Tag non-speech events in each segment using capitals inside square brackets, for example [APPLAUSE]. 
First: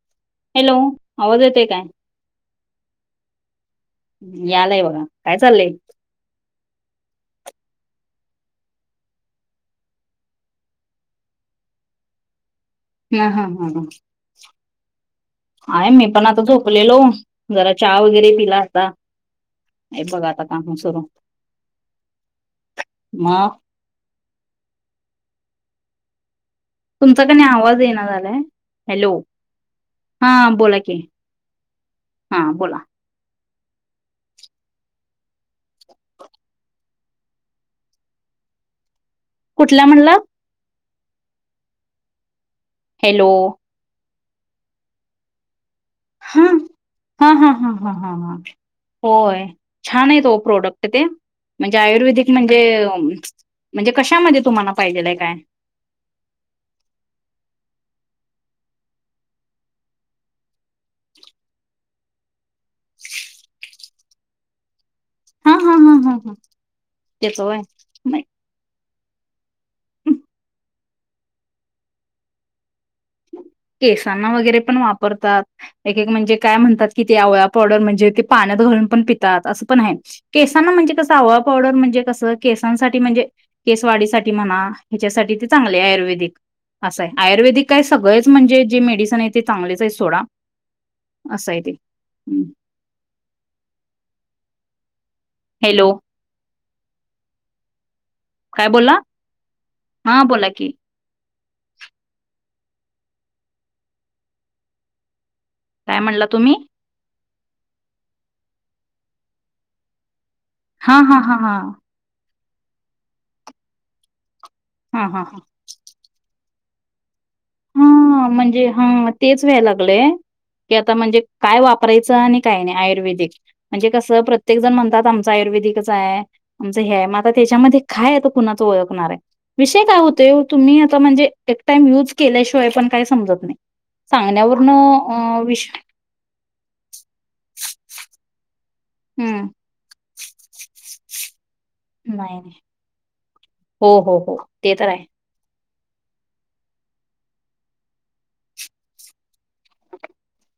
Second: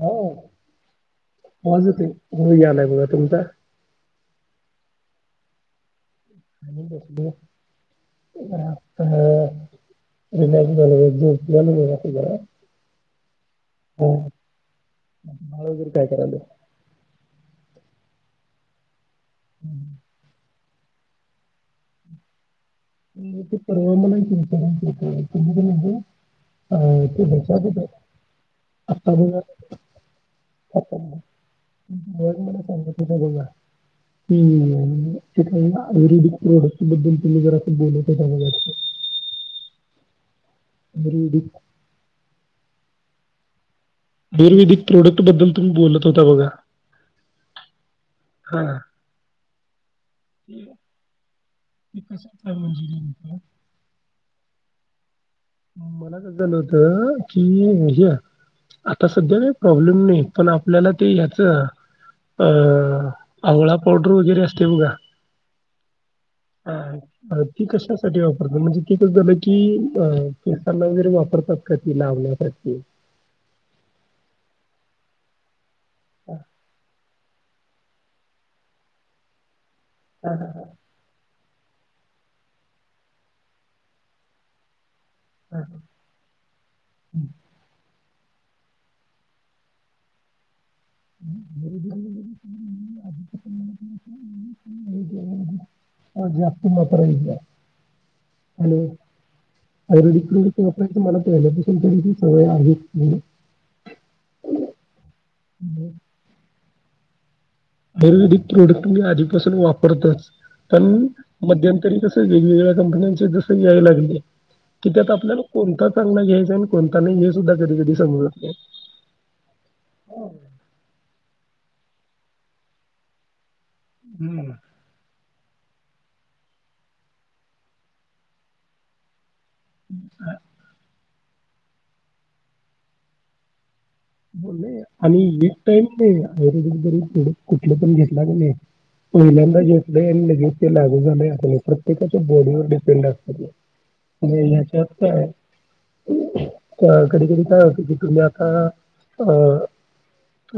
हो हॅलो येतोय आवाज येतोय, यालाय बघा तुमचा. यालाय बघा. काय चाललंय? काय नाही बसलोय. [INAUDIBLE] हा हा. ह ह. अह, बाळ आहे वगैरे मी काय पण करायलय? आता झोपलेलो. जरा चहा वगैरे पिला आता. हे बघा आता काम सर [INAUDIBLE] अ [INAUDIBLE] तुमचा का नाही आवाज येईना झालाय आत्ता हॅलो हा बोला की बघा. [UNINTELLIGIBLE] हा बोला हम् त्या आयुर्वेदिक बद्दल तुम्ही जरा. बोलतचं रहावं वाटत. काय म्हणला? म्रीडिंग हॅलो. आयुर्वेदिक प्रोडक्ट बद्दल तुम्ही बोलत होता हा. बघा हा ह ह ह हा होय. छान आहेत ओ प्रोडक्ट ते म्हणजे, ते आयुर्वेदिक कशाचं आहे म्हणजे नेमकं? म्हणजे कशामध्ये तुम्हाला पाहिजेलाय काय? मला काय झालं होतं कि ह्याच, आता सध्या का प्रॉब्लेम नाही पण आपल्याला ते ह्याच अं आवळा पावडर वगैरे असते बघा. हा हा हा हा हा ह त्याच होय ती कशासाठी नाही. वापरतात? म्हणजे ती झालं की अ केसांना वैगरे वापरतात का ती लावण्यासाठी? केसांना वगैरे पण वापरतात. एक एक म्हणजे काय म्हणतात कि ते आवळा पावडर म्हणजे ते पाण्यात घालून पण पितात अस पण हाय. केसांना म्हणजे कसं हवं पावडवर म्हणजे कसं केसांसाठी म्हणजे केसवाढीसाठी म्हणा ह्याच्यासाठी ते चांगले आहे आयुर्वेदिक असं आहे. आयुर्वेदिक काय सगळेच म्हणजे जे मेडिसन आहे ते चांगलेच आहेत सोडा [INAUDIBLE] असं आहे ते. आज हम्म [INAUDIBLE] हॅलो [UNINTELLIGIBLE] आजा [UNINTELLIGIBLE] काय हॅलो बोलला हा बोला की [UNINTELLIGIBLE] [UNINTELLIGIBLE] काय म्हणला तुम्ही? आयुर्वेदिक प्रोडक्ट मी आधीपासून वापरतोयच. पण हा हा हा हा मध्यंतरी कस वेगवेगळ्या कंपन्यांचे जसे यायलागले. कि हा त्यात हा. आपल्याला कोणता चांगला घ्यायच कोण हा म्हणजे हा तेच व्हायला लागलंय की आता म्हणजे काय वाप वापरायचं आणि काय नाही आयुर्वेदिक म्हणजे कसं हम्म. प्रत्येक जण म्हणतात आम च आयुर्वेदिकच आहे आमचं हे आहे मग आता त्याच्यामध्ये काय आहे तर कुणाच ओळखणार आहे विषय काय होतेय ओ तुम्ही आता म्हणजे एक टाइम यूज केल्याशिवाय पण काय समजत नाही बोल सांगण्यावरनं आणि अ, एक विष टाईम नाही आयुर्वेदिक जरी थोडं कुठलं पण घेतला कनी होई ल हं, जतडे जते लागू झाले आपले ते त्याच्या नाही, नाही. बॉडीवर डपेंड असत हो हो हो ते तर आहे का कधघ कधी काय होत की तुम्ही आता अ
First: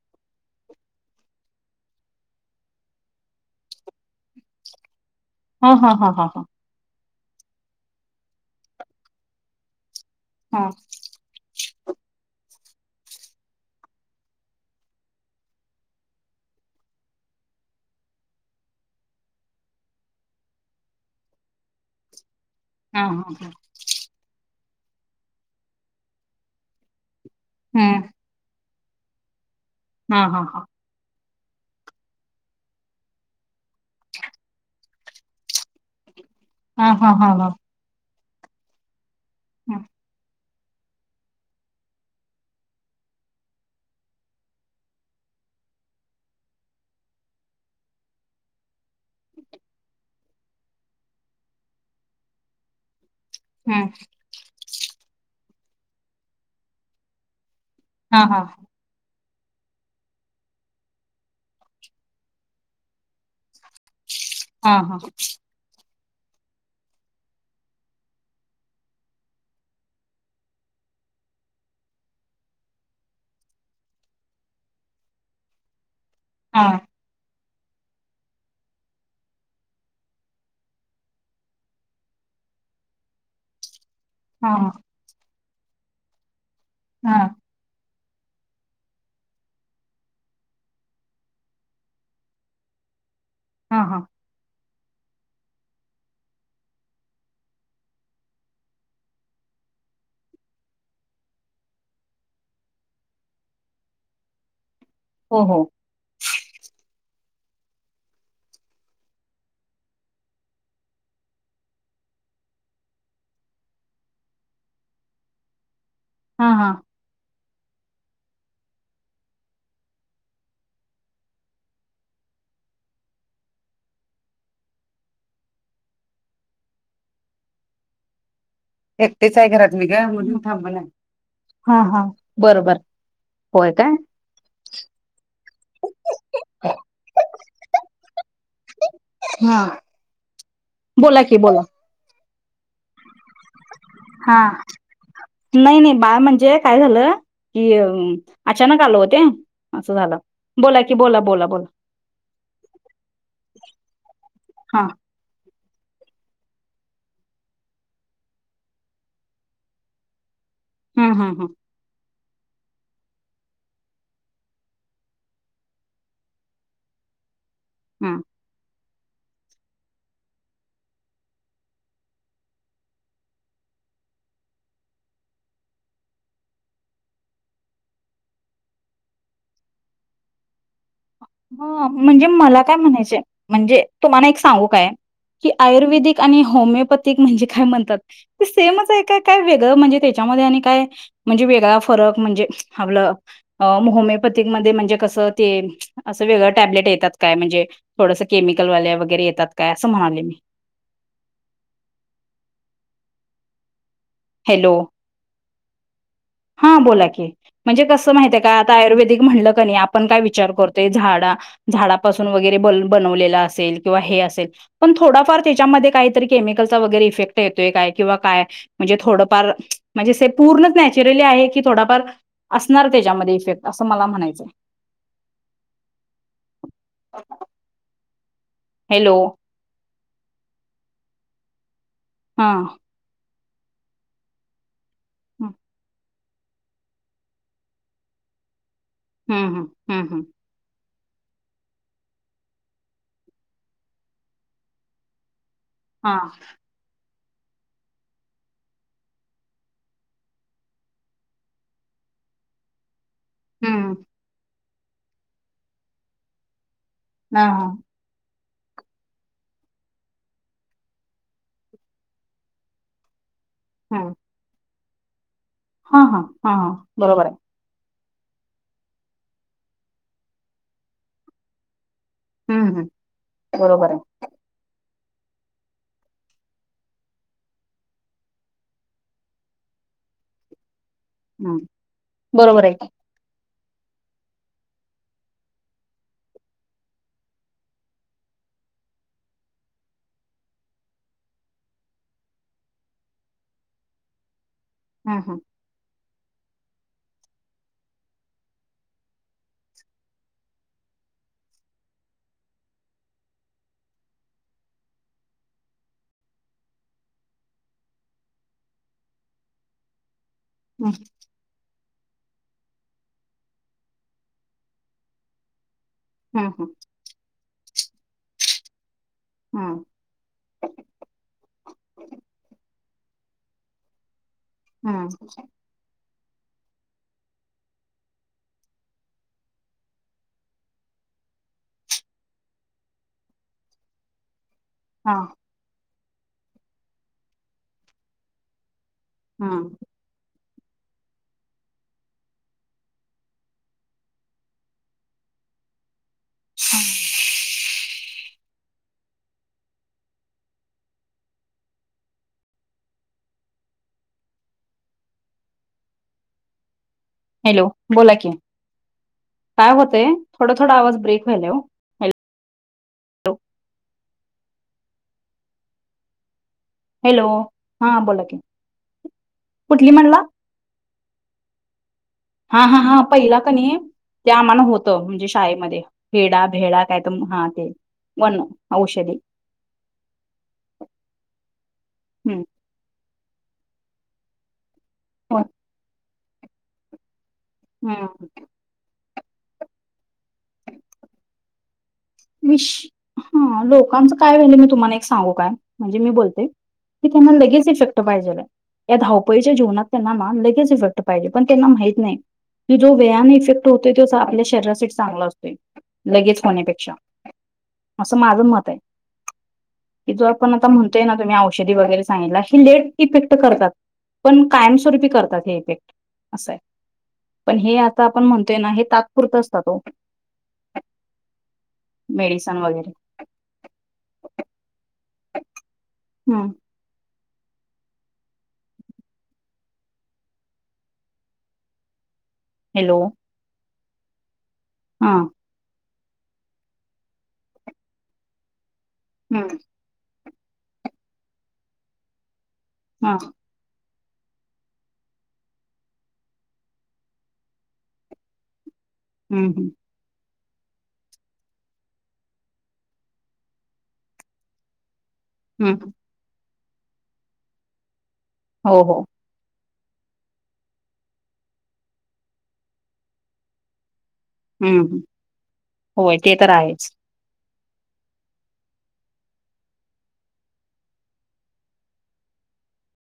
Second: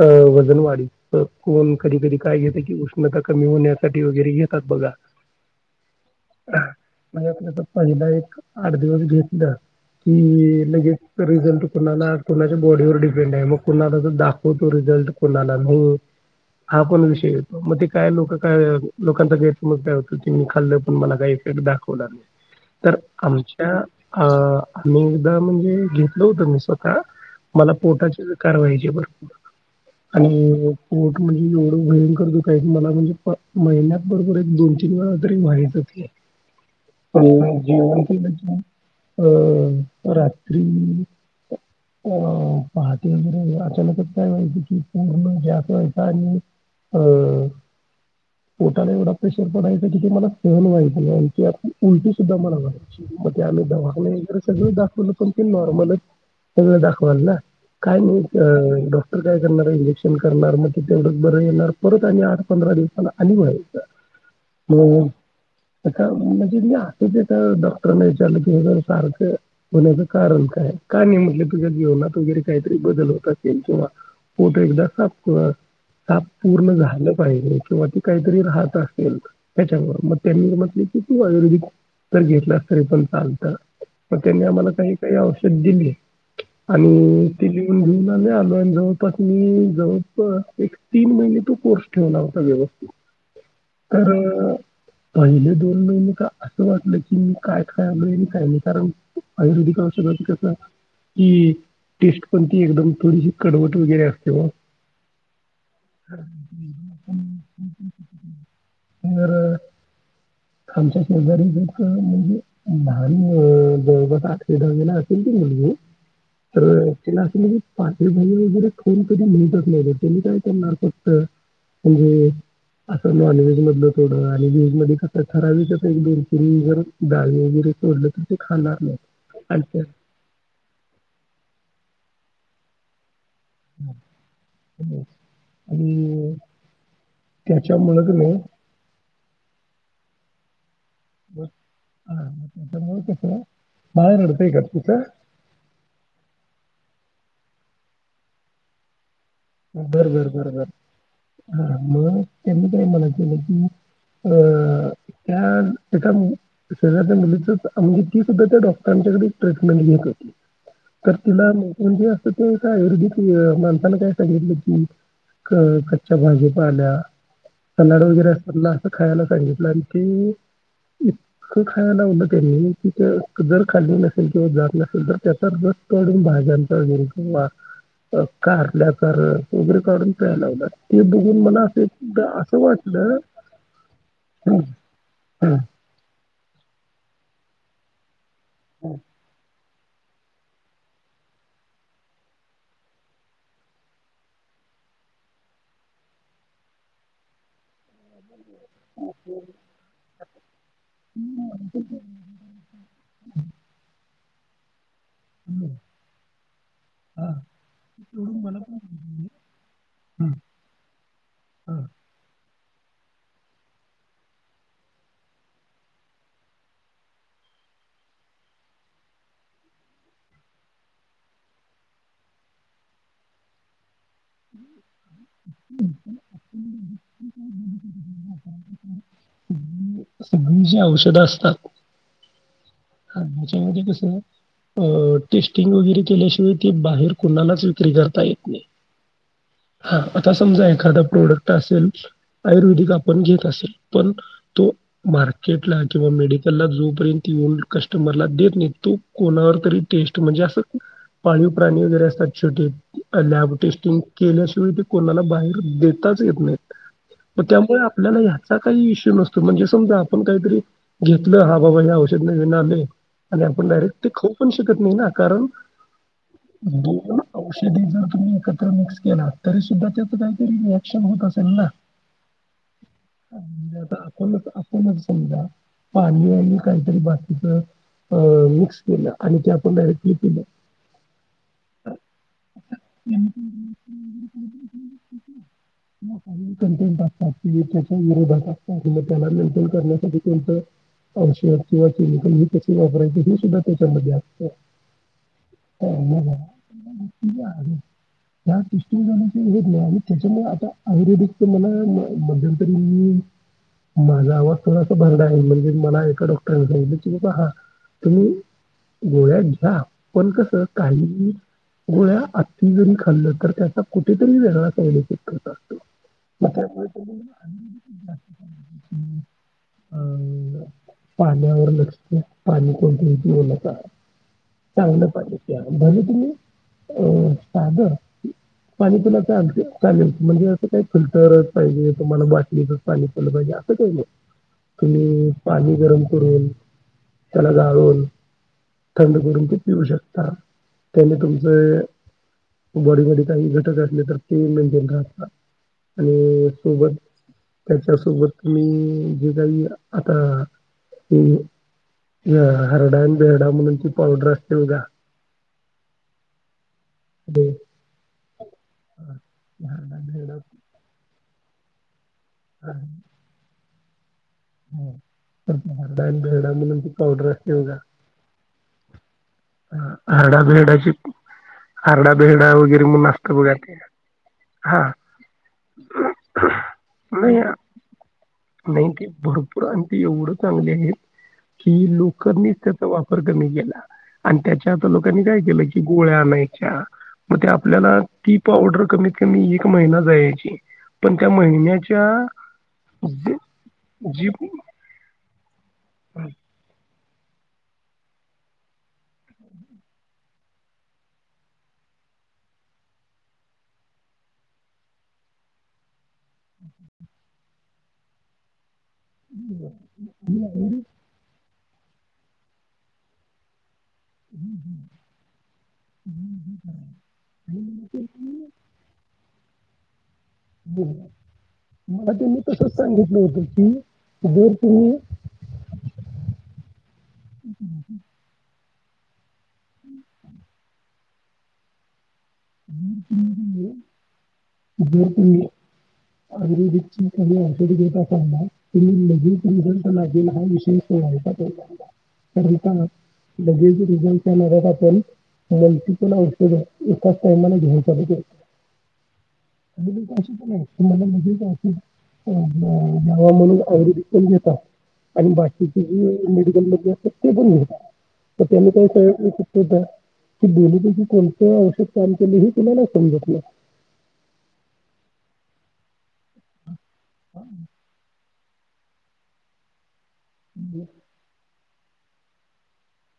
अ वजन वाढीत कोण कधी कधी काय घेत की उष्णता कमी होण्यासाठी वगैरे घेतात बघा हा हा हा हा हा म्हणजे आपल्या तर पहिला एक आठ दिवस घेतलं क हां, लगे रिझल्ट कुणाला कुणाच्या बॉडीवर मग कोणाला दाखवतो रिझल्ट कोणाला नाही हा पण विषय येतो मग ते काय लोक काय लोकांचा गैरसमज काय होतो ते मी खाल्ल पण मला काही इफेक्ट दाखवणार नाही तर हां, हां, हां. आमच्या अ आणि एकदा म्हणजे घेतलं होतं मी स्वतः हं. कोर्टाची कारवाई बर आणि हां, हां, हां. म्हणजे एवढं भयंकर दुःखायच मला म्हणजे [UNINTELLIGIBLE] महिन्यात बरोबर एक दोन तीन वेळा तरी व्हायचंच हे. हां, हां, पण हां, हां. मग जेवण केलं हं, होय रात [UNINTELLIGIBLE] पाहटे वगैरे अचानकच काय व्हायचं कि पूर्ण गॅस व्हायचा आणि अ पोटाला एवढा प्रेशर पडायचा कि ते मला सहन व्हायच नाही आणि ते अशी उलटी सुद्धा मला व्हायची. मग ते आम्ही हं. दवाखाने वगैरे सगळ दाखवलं पण ते नॉर्मलच सगळ दाखवाल ना. काय नाही हां, क हां. [UNINTELLIGIBLE] ड डॉक्टर काय करणार इंजेक्शन करणार मग ते तेवढंच बरं होणार परत आणि आठ पंधरा दिवसां नंतर आणि व्हायचं. [INAUDIBLE] हा -हा मग आता म्हणजे मी आता जे एका डॉक्टरांना विचारलं हे जर सारखं होण्याचं कारण काय काय नाही म्हटलं तुझ्या जेवणात वगैरे काहीतरी बदल होत असेल तेव्हा पोट एकदा साफ कर. का हां, पूर्ण हां. झालं पाहिजे. किंवा ती काहीतरी राहत असेल त्याच्यावर मग त्यांनी म्हटले की तू आयुर्वेदिक तर घेतलास तरी पण चालत. मग त्यांनी हां, आम्हाला हां. सांगितलं ही औष ध [UNINTELLIGIBLE] दिली आणि जुन ला मी आलो आणि जवळपास मी जवळपास एक तीन महिने तो कोर्स ठेवला होता व्यवस्थित. हां, हां. खरं पहिले दोन महिने का असं वाटलं की मी काय खायालोय नि काय नाही कारण आयुर्वेदिक औषधात कस कि टेस्ट पण ती एकदम थोडीशी कडवट वगैरे असते ओ हो हो हा हा हुं हुं हुं [UNINTELLIGIBLE] [UNINTELLIGIBLE] [UNINTELLIGIBLE] हा हा [UNINTELLIGIBLE] [UNINTELLIGIBLE] तर ठराविकच एक दोन किरी वर डाळी वगैरे सोडलं तर ते खाणार नाही. एकटेच आहे आणि घरात मी ग म्हणून थांब ना हा हा बरोबर होय काय [UNINTELLIGIBLE] त्याच्यामुळ की नाही हा बोला कि बोला त्यामुळे तिकडं हा नाही नाही बाळ म्हणजे काय झालं की अचानक आल ओ ते बरबर बरबर बोला हा मग त्यांनी काही म्हणात हा त्या शेजारच्या मुलीची म्हणजे ती सुद्धा त्या डॉक्टरांच्याकडे ट्रीटमेंट घेत होती हम्म तर हम्म हम्म तिला तर ते आयुर्वेदिक माणसांना काय तील कच्च्या भाजी पाल्या कनड हम्म वगैरे असतात खायला सांगितलं आणि ते इतकं खायला लावलं त्यांनी कि ते जर खाल्ली नसेल किंवा जात नसेल तर त्याचा रस काढून भाज्यातला किंवा कारल्या वगरे काढून प्याला लावला बघून मला असं हो एकदा म्हणजे असं मला काय म्हणायच वाटलं म्हणजे तुम्हाला एक हं, सांगू काय की हं, आयुर्वेदिक आणि होमिपथिक म्हणजे काय म्हणतात सेमच आहे काय वेग म्हणजे त्याच्यामध्ये आणि काय म्हणजे वेगळा फरक म्हणजे आपलं होमिओपॅथिक मध्ये म्हणजे कसं ते असं वेगळं टॅबलेट येतात काय म्हणजे थोडस केमिकलवाल्या वगैरे येतात काय असं म्हणाले मी [INAUDIBLE] हॅलो हा बोला की हा, म्हणजे कस तेवढं माहितय का मला आता पण आयुर्वेदिक म्हणलं की नाही आपण काय हं, विचार करतोय झाडा हा. झाडापासून बनवले ला असेल किंवा पण थोडफार त्याच्या मध्ये काही तर केमिकल चा वगैरे इफेक्ट येतोय काय म्हणजे थोडंफार म्हणजे पूर्णच नॅचरली आहे की थोडाफार असणार त्याच्यामध्ये इफेक्ट अस मला म्हणायचय हॅलो! सगळी जी औषधं असतात. हा. हा, त्याच्यामध्ये कसं. हम्म टेस्टिंग वगैरे केल्या. ते बाहेर कुणालाच विक्री करता येत नाही. हम्म हा हम्म हम्म आता समजा एखाद. प्रोडक्ट असेल आयुर्वेदिक आपण घेत असेल पण तो मार्केट. किंवा हा मेडिकल ला जोपर्यंत. तोवर कस्टमरला देत नाही तो कोणावर तरी टेस्ट म्हणजे असं पाळीव प्राणी वगैरे असतात छोटे. लॅब हम्म टेस्टिंग केल्याशिवाय. कोणाला बाहेर देताच येत नाहीत. म हा हा त्यामुळे आपल्याला या. असा काही इश्यू नसतो म्हणजे समजा आपण काहीतरी घेतलं हा बाबा या औषध- नाले- आणि आपण डारेक्ट ते हम्म खाऊ पण शक - नाही ना कारण- हा हा हा हा दोन बरोबर आहे. औषधी जर तुम्ही एकत्र मिक्स केला तरी सुद्धा त्याच काहीतरी रिएक्शन होत असेल ना हम्म हम्म बरोबर आहे आता आपणच. समजता पाणीवी काहीतरी ब-. अ मिक्स केलं आणि ते आपण डायरेक्टली पिलं हम बरोबर आहे की. [UNINTELLIGIBLE] कंटेन्ट असताति त्याच्या विरोधात असताति त्याला मेंटेन करण्यासाठी त्यांच औषध किंवा- क्लिनिकली कसे वापरायची हे सुद्धा त्याच्यामध्येध्ये असत. हा हा [UNINTELLIGIBLE] ह टेस्टिंग झाण्याची व नाही आणि त्याच्यामुळे आता आयुर्वेदिक तर मला मध्यंतरी मी माझा आवाज थोडासा भरडा आहेल म्हणजे मला एका डॉक्टर- पहिले तुम्ही गोळ्यात घ्या. पण कसं हम्म काहीही - गोळ्या आत जरी खाल्लं तर त्याचा कुठेतरी वेगळा साईड इफेक्ट करतात. हम्म म हम्म [UNINTELLIGIBLE] हा ल पाणी कोणतणती बोलत आ - चांगलं हम्म पाणी प्या भले तुम्ही. अ साधं पाणी पिला चालते चालेल म्हणजे असं काय फिल्टरच पाहिजे तुम्हाला बाटलीच पाणी पलं पाहिजे असं काही नाही. हा तुम्ही पाणी गरम करून त्याला गाळून थंड करून ते हम्म पिऊ शकता त्याने तुमच बॉडी मध्ये काही घटक असले तर ते मेनटेन राहतात आणि सोबत त्याच्या सोबत तुम्ही जे काही आता अ हरडा बेरडा म्हणून ती पावडर असते बघा ते हॅलो बोला कि काय हरडा होतंय बेरडा थोडा थोडा आवाज ब्रेक हॅलो. हा. हम्म हरडा एन बेरडा म्हणून ती हॅलो पावडर हा बोला की कुठली म्हणला हारडा बेरडाची हारडा बेरडा हा हा वगैरे हा म्हणून असत पहिला बघा कणी ते ते आम्हाला हा. होतं म्हणजे शाळेमध्ये हेडा भेडा काय तर नाही हा ते वन नाही ते औषधी भरपूर आण ते एवढं चांगले आहेत कि हम्म लोकांनीच त्याचा वापर वरकरणी गेला आणि त्या ते आता लोकांनी हो. काय केलं की गोळ्या आणायच्या मग ते आपल्याला हम्म ती पावडर कमी कमी एक महिना जायची पण त्या महिन्या विश हा लोकांचं जी काय म्हणणं मी तुम्हाला एक सांगू का म्हणजे मी बोलते की त्यांना लगेच इफेक्ट पाहिजे. या धावपळीच्या जीवनात त्यांना ना लगेच इफेक्ट पाहिजे पण त्यांना माहित नाही की जो वेळाने इफेक्ट होतोय तो आपल्या शरीरासाठी चांगला असतोय लगेच होण्यापेक्षा असं माझ मत आहे की जो आपण आता म्हणतोय ना तुम्ही औ औषधी वगैरे सांगितला ही लेट इफेक्ट करतात पण कायमस्वरूपी करतात हे इफेक्ट असं आहे पण हे आता आपण म्हणतोय ना हे तात्पुरतच त तो बरोबर मला त्यांनी मेडिसन तसच वगैरे सांगितलं होत की जर तुम्ही हम्म. हम्म. [UNINTELLIGIBLE] हॅलो [UNINTELLIGIBLE] [UNINTELLIGIBLE] हा आयुर्वेदिकची काही औषधे घेत अ तुम्ही लगेच हम्म रिझल्ट लागे विशेष करता हा लगेच रिझल्ट ष [UNINTELLIGIBLE] फस्ट टाईम घेऊन चालू केलो हम्म हम्म नाही तुम्हाला म्ह का की गावा म्हणून आवडी विकून घेतात आणि हम्म बाकीची जी मेडिकल ते बोल तर त्यांनी हो, हो. काही डेली डीच कोणत औषध. काम केले ह तुला समजत नाही. हम्म ह होय ते तर आहेच. ह